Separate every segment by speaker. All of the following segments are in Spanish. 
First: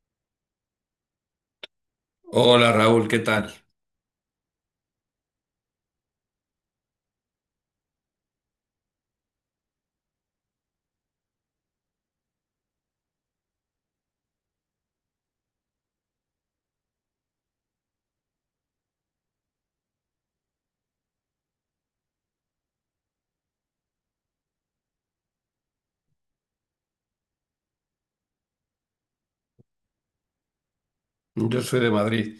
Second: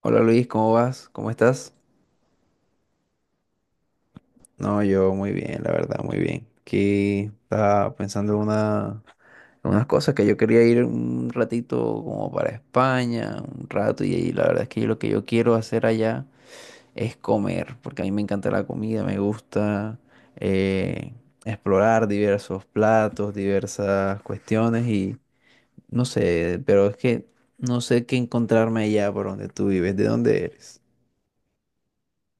Speaker 1: Hola Luis, ¿cómo vas? ¿Cómo estás?
Speaker 2: Hola Raúl, ¿qué tal?
Speaker 1: No, yo muy bien, la verdad, muy bien. Aquí estaba pensando en una, en unas cosas que yo quería ir un ratito como para España, un rato, y ahí la verdad es que yo lo que yo quiero hacer allá es comer, porque a mí me encanta la comida, me gusta eh, explorar diversos platos, diversas cuestiones y no sé, pero es que no sé qué encontrarme allá por donde tú vives, ¿de dónde eres?
Speaker 2: Yo soy de Madrid.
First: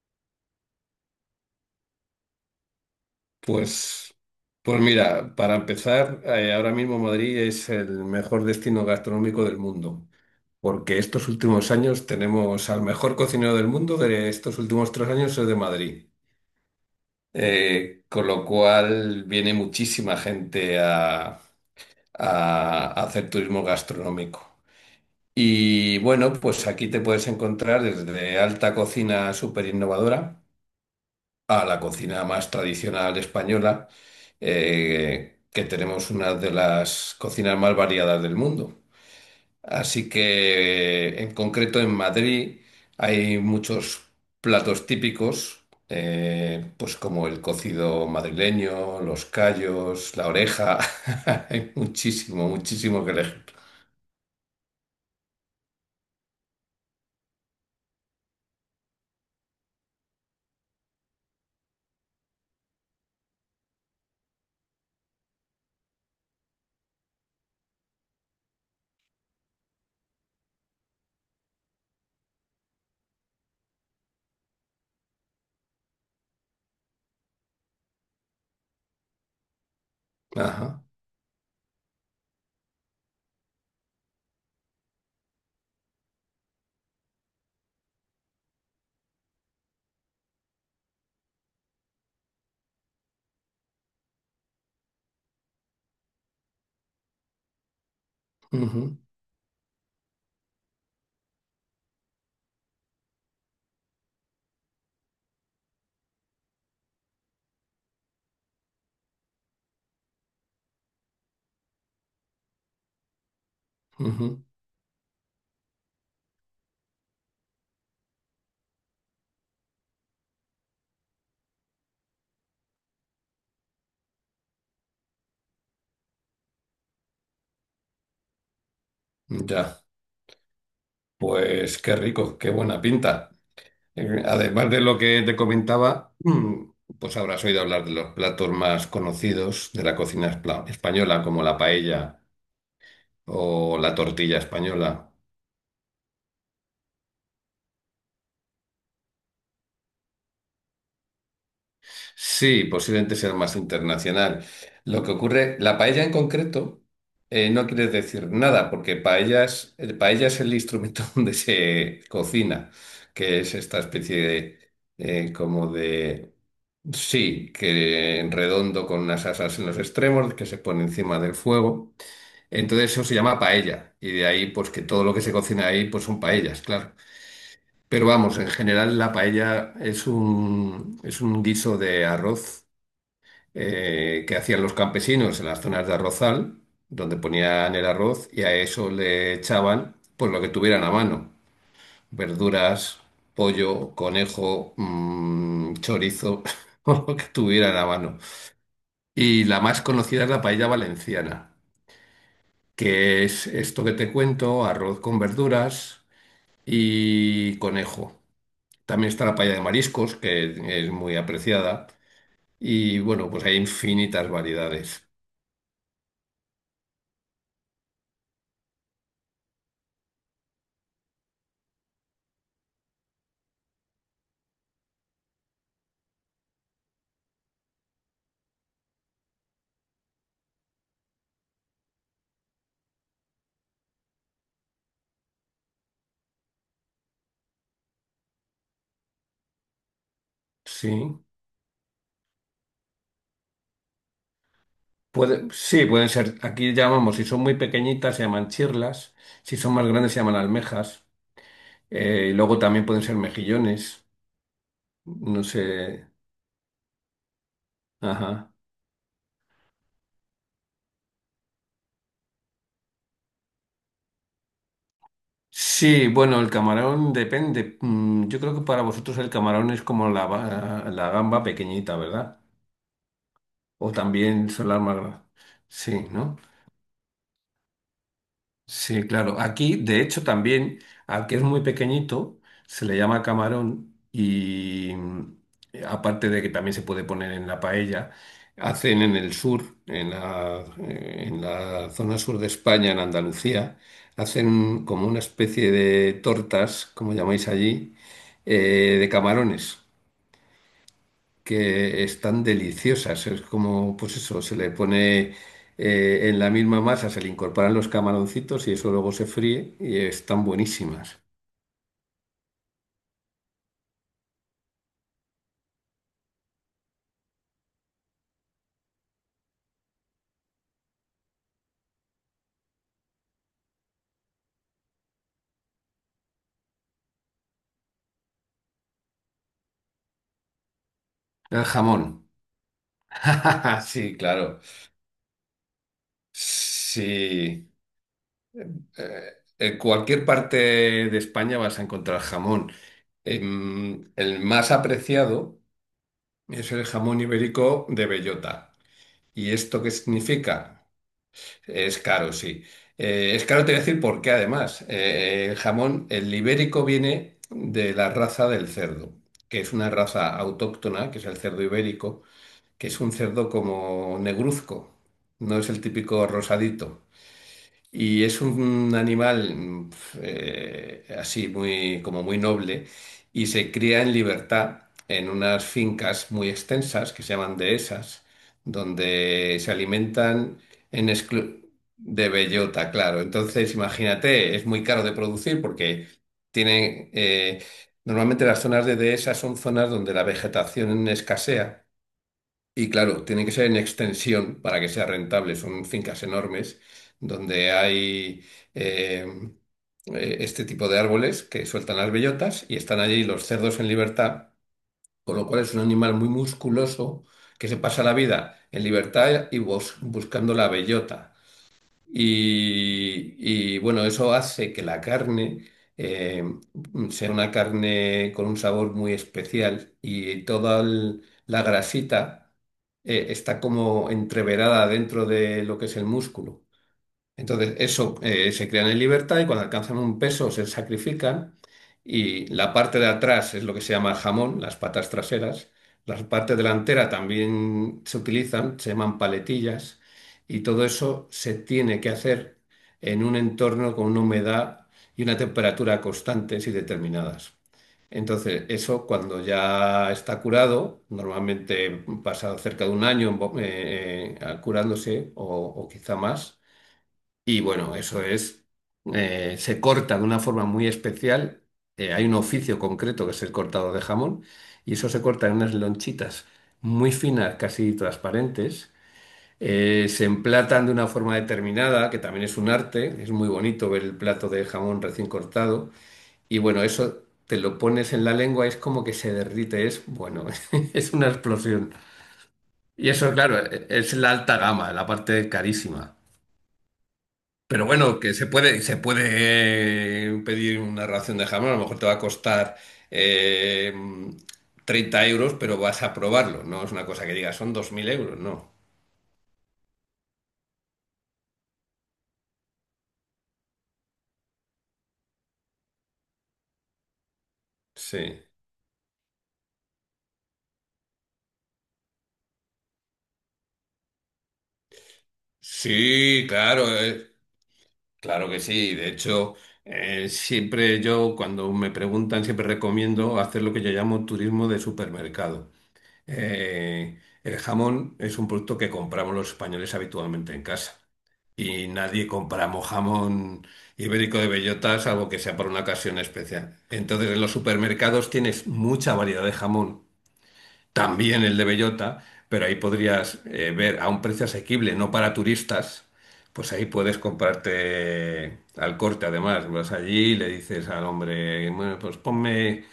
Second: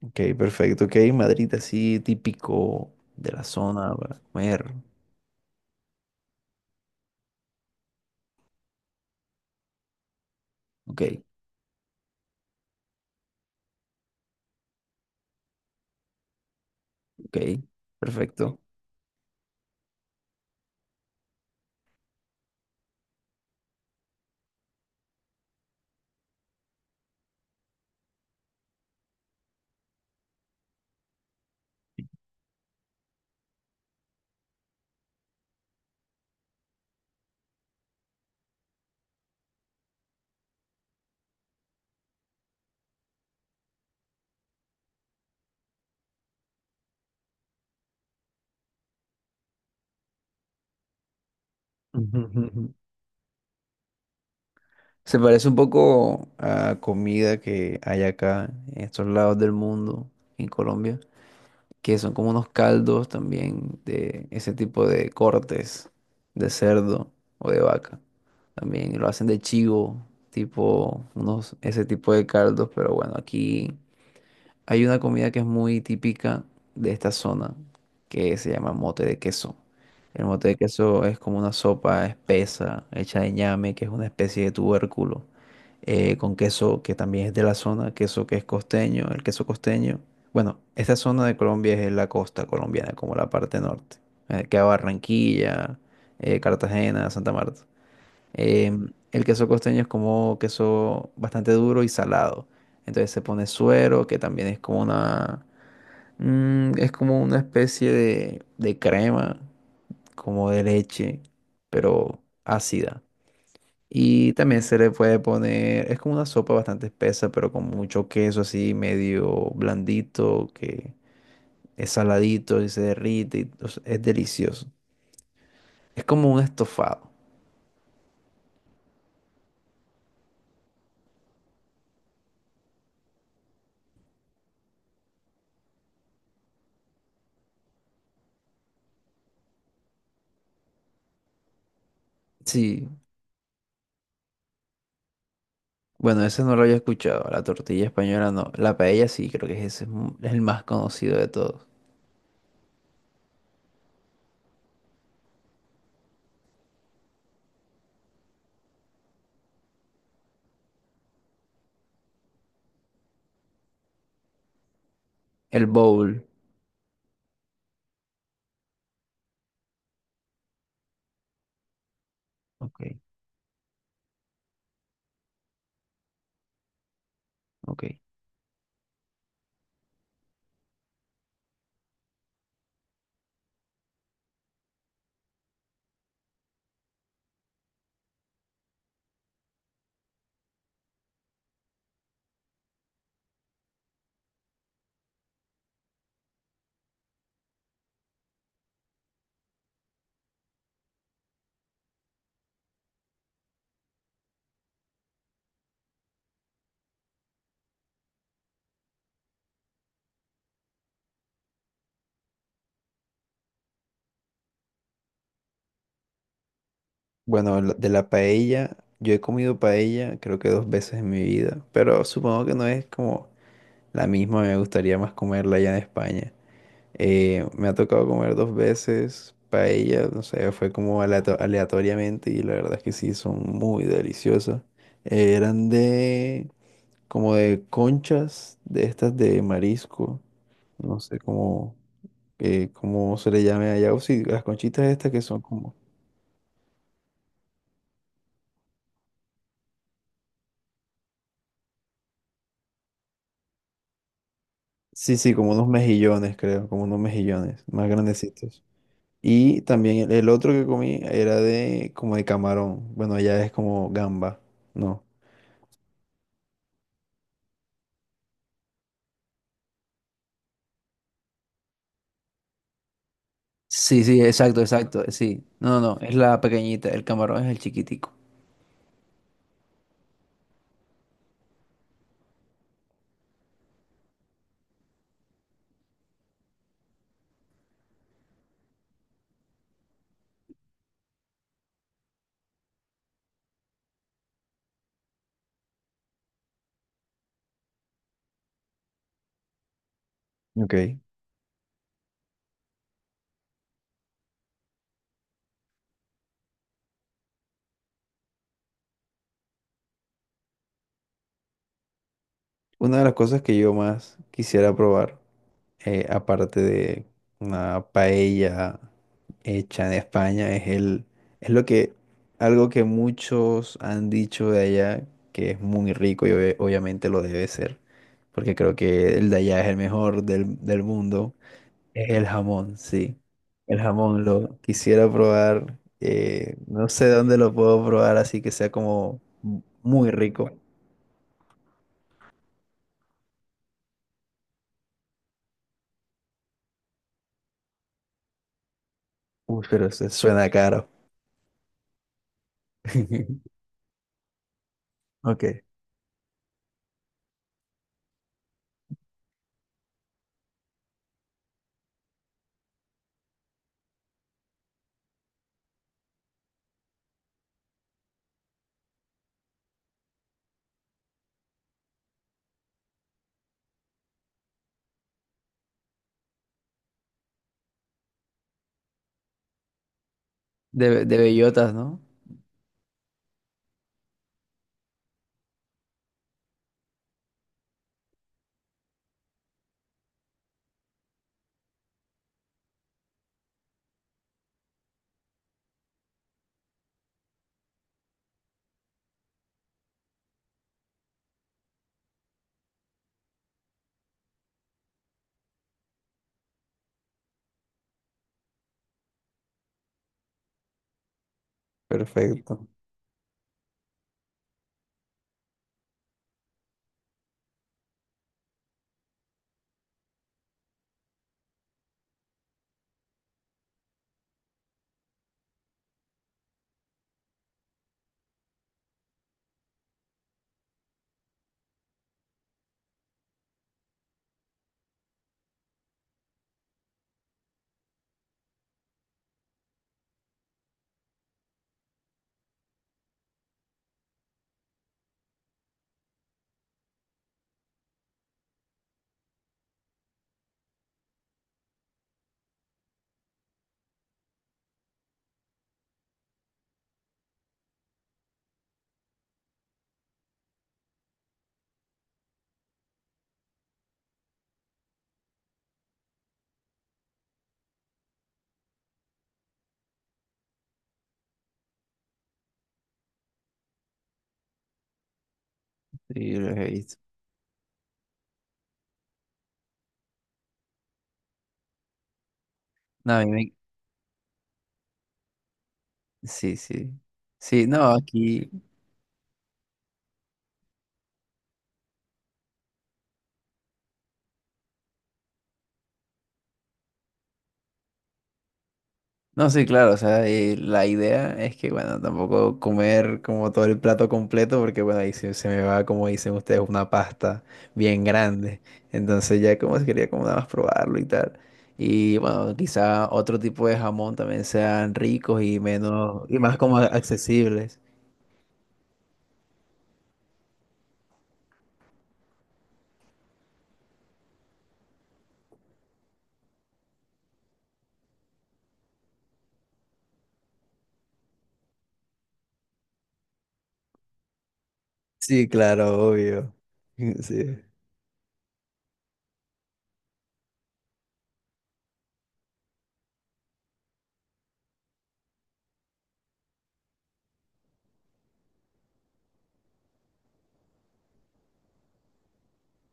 Speaker 1: Ok, perfecto. Ok, Madrid así típico de la zona
Speaker 2: Pues,
Speaker 1: para comer.
Speaker 2: pues mira, para empezar, ahora mismo Madrid es el mejor destino gastronómico del mundo, porque
Speaker 1: Ok,
Speaker 2: estos últimos años tenemos al mejor cocinero del mundo de estos últimos 3 años es de Madrid.
Speaker 1: ok,
Speaker 2: Con lo
Speaker 1: perfecto.
Speaker 2: cual viene muchísima gente a hacer turismo gastronómico. Y bueno, pues aquí te puedes encontrar desde alta cocina súper innovadora a la cocina más tradicional española, que tenemos una de las cocinas más variadas del mundo. Así que, en concreto, en Madrid hay muchos platos típicos, pues como el cocido madrileño, los callos, la oreja. Hay
Speaker 1: Ujú, ujú,
Speaker 2: muchísimo,
Speaker 1: ujú.
Speaker 2: muchísimo que elegir.
Speaker 1: Se parece un poco a comida que hay acá en estos lados del mundo, en Colombia, que son como unos caldos también de ese tipo de cortes de cerdo o de vaca. También lo hacen de chivo, tipo unos, ese tipo de caldos, pero bueno, aquí. Hay una comida que es muy típica de esta zona que se llama mote de queso. El mote de
Speaker 2: Ajá.
Speaker 1: queso es como una sopa espesa hecha de ñame, que es una especie de tubérculo, con queso que también es de la zona, queso que es costeño, el queso costeño. Bueno, esta zona de Colombia es la costa colombiana, como la parte norte, que va Barranquilla, Cartagena, Santa Marta. Eh,
Speaker 2: Ujú,
Speaker 1: el queso costeño es como queso bastante duro y salado. Entonces se pone suero, que también es como una, es como una especie de crema, como de leche, pero ácida. Y
Speaker 2: ujú.
Speaker 1: también se le puede poner, es como una sopa bastante espesa, pero con mucho queso así medio blandito, que es saladito y se derrite, y, o sea, es delicioso. Es como un estofado.
Speaker 2: Ya. Pues qué rico, qué buena pinta. Además de lo que te comentaba, pues habrás oído hablar de los platos más conocidos de la cocina española, como la paella
Speaker 1: Sí.
Speaker 2: o la tortilla española.
Speaker 1: Bueno, ese no lo había escuchado. La tortilla española no. La paella sí, creo que ese es mu- es el más conocido de todos.
Speaker 2: Sí, posiblemente sea más internacional. Lo que ocurre, la paella en concreto no quiere decir nada, porque paella es el instrumento donde se cocina, que es esta especie de,
Speaker 1: El
Speaker 2: como
Speaker 1: bowl.
Speaker 2: de. Sí, que redondo con unas asas en los extremos que se pone encima del fuego.
Speaker 1: Ok,
Speaker 2: Entonces eso se llama paella y de ahí pues que todo lo que se cocina ahí pues son paellas, claro.
Speaker 1: ok.
Speaker 2: Pero vamos, en general la paella es un guiso de arroz que hacían los campesinos en las zonas de arrozal, donde ponían el arroz y a eso le echaban pues lo que tuvieran a mano, verduras, pollo, conejo, chorizo, o lo que tuvieran a mano. Y la más conocida es la paella valenciana, que es esto que te cuento, arroz con verduras y conejo. También está la paella de mariscos, que es muy apreciada. Y bueno, pues hay infinitas variedades.
Speaker 1: Bueno, la- de la paella, yo he comido paella creo que dos veces en mi vida, pero supongo que no es como la misma, me gustaría más comerla allá en España. Me ha tocado comer dos veces paella, no sé, fue como aleato- aleatoriamente y la verdad es que sí, son muy deliciosas. Eran de... como de conchas de estas de marisco,
Speaker 2: Sí,
Speaker 1: no sé cómo, cómo se le llame allá, o sí, las conchitas estas que son
Speaker 2: puede,
Speaker 1: como,
Speaker 2: sí, pueden ser, aquí llamamos, si son muy pequeñitas se llaman chirlas, si son más grandes se llaman almejas. Y luego también pueden ser mejillones,
Speaker 1: sí, sí,
Speaker 2: no
Speaker 1: como unos
Speaker 2: sé.
Speaker 1: mejillones, creo, como unos mejillones más
Speaker 2: Ajá.
Speaker 1: grandecitos. Y también el otro que comí era de como de camarón, bueno, allá es como gamba, ¿no?
Speaker 2: Sí, bueno, el camarón depende. Yo creo que para vosotros el camarón es como la gamba pequeñita, ¿verdad? O
Speaker 1: Sí, sí,
Speaker 2: también
Speaker 1: exacto,
Speaker 2: son las más
Speaker 1: exacto, sí. No, no, no,
Speaker 2: Sí,
Speaker 1: es
Speaker 2: ¿no?
Speaker 1: la pequeñita, el camarón es el chiquitico.
Speaker 2: Sí, claro. Aquí, de hecho, también, al que es muy pequeñito, se le llama camarón y aparte de que también se puede poner en la paella, hacen en el sur, en en la zona sur de España, en Andalucía, hacen como una especie de tortas, como llamáis allí, de camarones
Speaker 1: Ok.
Speaker 2: que están deliciosas. Es como, pues eso, se le pone en la misma masa, se le incorporan los camaroncitos y eso luego se fríe y están buenísimas.
Speaker 1: Una de las cosas que yo más quisiera probar. Aparte de una paella hecha en España, es el, es lo que, algo que muchos han dicho de allá, que es muy rico y obvia- obviamente lo debe ser, porque creo que el de allá es el mejor del, del mundo,
Speaker 2: El
Speaker 1: es el
Speaker 2: jamón.
Speaker 1: jamón, sí. El
Speaker 2: Sí,
Speaker 1: jamón lo
Speaker 2: claro.
Speaker 1: quisiera probar, no sé dónde lo
Speaker 2: Sí.
Speaker 1: puedo probar, así que sea como
Speaker 2: Eh,
Speaker 1: mu-
Speaker 2: en
Speaker 1: muy
Speaker 2: cualquier
Speaker 1: rico.
Speaker 2: parte de España vas a encontrar jamón. El más apreciado es el jamón ibérico de bellota. ¿Y
Speaker 1: Uy,
Speaker 2: esto
Speaker 1: pero
Speaker 2: qué
Speaker 1: se suena caro.
Speaker 2: significa? Es caro, sí. Es caro, te voy a decir por qué además. El
Speaker 1: Ok.
Speaker 2: jamón, el ibérico viene de la raza del cerdo, que es una raza autóctona, que es el cerdo ibérico, que es un cerdo como negruzco, no es el típico rosadito. Y es un animal así muy, como muy noble y se cría en libertad en unas fincas muy extensas que se llaman dehesas, donde se alimentan en
Speaker 1: De
Speaker 2: exclu-
Speaker 1: bellotas, ¿no?
Speaker 2: de bellota, claro. Entonces, imagínate, es muy caro de producir porque tienen normalmente las zonas de dehesas son zonas donde la vegetación escasea. Y claro, tiene que ser en extensión para que sea rentable. Son fincas enormes donde hay eh, este tipo de árboles que sueltan las bellotas y están allí los cerdos en libertad, con lo cual es un animal muy musculoso que se pasa la vida en libertad y buscando la bellota.
Speaker 1: Perfecto.
Speaker 2: Y, bueno, eso hace que la carne eh, sea una carne con un sabor muy especial y toda la grasita está como entreverada dentro de lo que es el músculo. Entonces, eso se crean en libertad y cuando alcanzan un peso se sacrifican y la parte de atrás es lo que se llama el jamón, las patas traseras. La parte delantera también se utilizan, se llaman paletillas y todo eso se tiene que hacer en un entorno con una humedad y una temperatura constantes y determinadas. Entonces, eso cuando ya está curado, normalmente pasa cerca de un año en curándose o quizá más. Y bueno, eso es, se corta de una forma muy especial. Hay un oficio concreto que es el cortado de jamón y eso se corta en unas lonchitas muy finas, casi transparentes. Se emplatan de una forma determinada, que también es un arte. Es muy bonito ver el plato de jamón recién cortado.
Speaker 1: Sí, los
Speaker 2: Y
Speaker 1: he
Speaker 2: bueno,
Speaker 1: visto.
Speaker 2: eso te lo pones en la lengua, es como que se derrite, es bueno, es una explosión. Y
Speaker 1: No, a mí
Speaker 2: eso,
Speaker 1: me...
Speaker 2: claro, es la alta gama, la parte carísima.
Speaker 1: Sí, sí. Sí, no,
Speaker 2: Pero bueno, que se
Speaker 1: aquí...
Speaker 2: puede, se puede pedir una ración de jamón, a lo mejor te va a costar eh, 30 euros, pero vas a probarlo, no es una cosa que digas, son 2000 euros, no.
Speaker 1: No, sí, claro, o sea, la idea es que, bueno, tampoco comer como todo el plato completo, porque, bueno, ahí se, se me va, como dicen ustedes, una pasta bien
Speaker 2: Sí.
Speaker 1: grande. Entonces ya como se quería como nada más probarlo y tal. Y, bueno, quizá otro tipo de jamón también sean ricos y menos... y
Speaker 2: Sí,
Speaker 1: más como
Speaker 2: claro,
Speaker 1: accesibles.
Speaker 2: claro que sí. De hecho, siempre yo, cuando me preguntan, siempre recomiendo hacer lo que yo llamo turismo de supermercado. El jamón es un producto que compramos los españoles habitualmente en casa. Y nadie compramos jamón ibérico de bellota, salvo que
Speaker 1: Sí,
Speaker 2: sea por una
Speaker 1: claro,
Speaker 2: ocasión
Speaker 1: obvio.
Speaker 2: especial. Entonces,
Speaker 1: Sí.
Speaker 2: en los supermercados tienes mucha variedad de jamón, también el de bellota, pero ahí podrías ver a un precio asequible, no para turistas. Pues ahí puedes comprarte al corte, además. Vas allí y le dices al hombre, bueno, pues ponme.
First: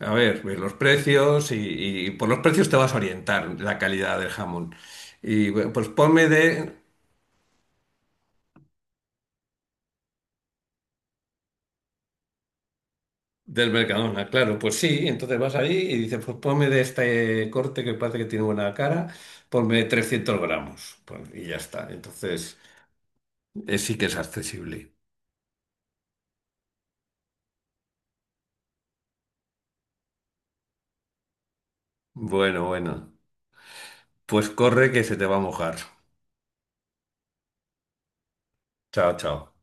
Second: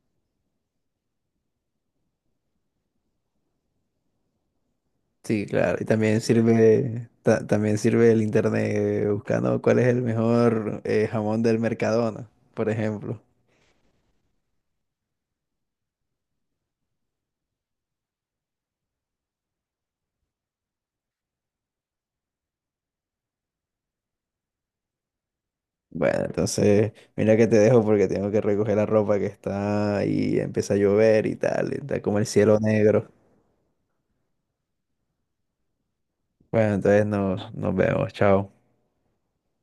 Speaker 2: A ver, ver los precios y por los precios te vas a orientar la calidad del jamón.
Speaker 1: Sí,
Speaker 2: Y bueno,
Speaker 1: claro, y
Speaker 2: pues
Speaker 1: también
Speaker 2: ponme de,
Speaker 1: sirve, ta- también sirve el internet buscando cuál es el mejor jamón del Mercadona, por ejemplo.
Speaker 2: del Mercadona, claro, pues sí, entonces vas ahí y dices, pues ponme de este corte que parece que tiene buena cara, ponme 300 gramos, pues, y ya está. Entonces sí que es accesible.
Speaker 1: Bueno, entonces, mira que te dejo porque tengo que recoger la ropa que está y empieza a llover y tal, y está como el cielo
Speaker 2: Bueno,
Speaker 1: negro.
Speaker 2: bueno, pues corre que se te va a mojar.
Speaker 1: Bueno, entonces nos, nos vemos, chao.
Speaker 2: Chao, chao.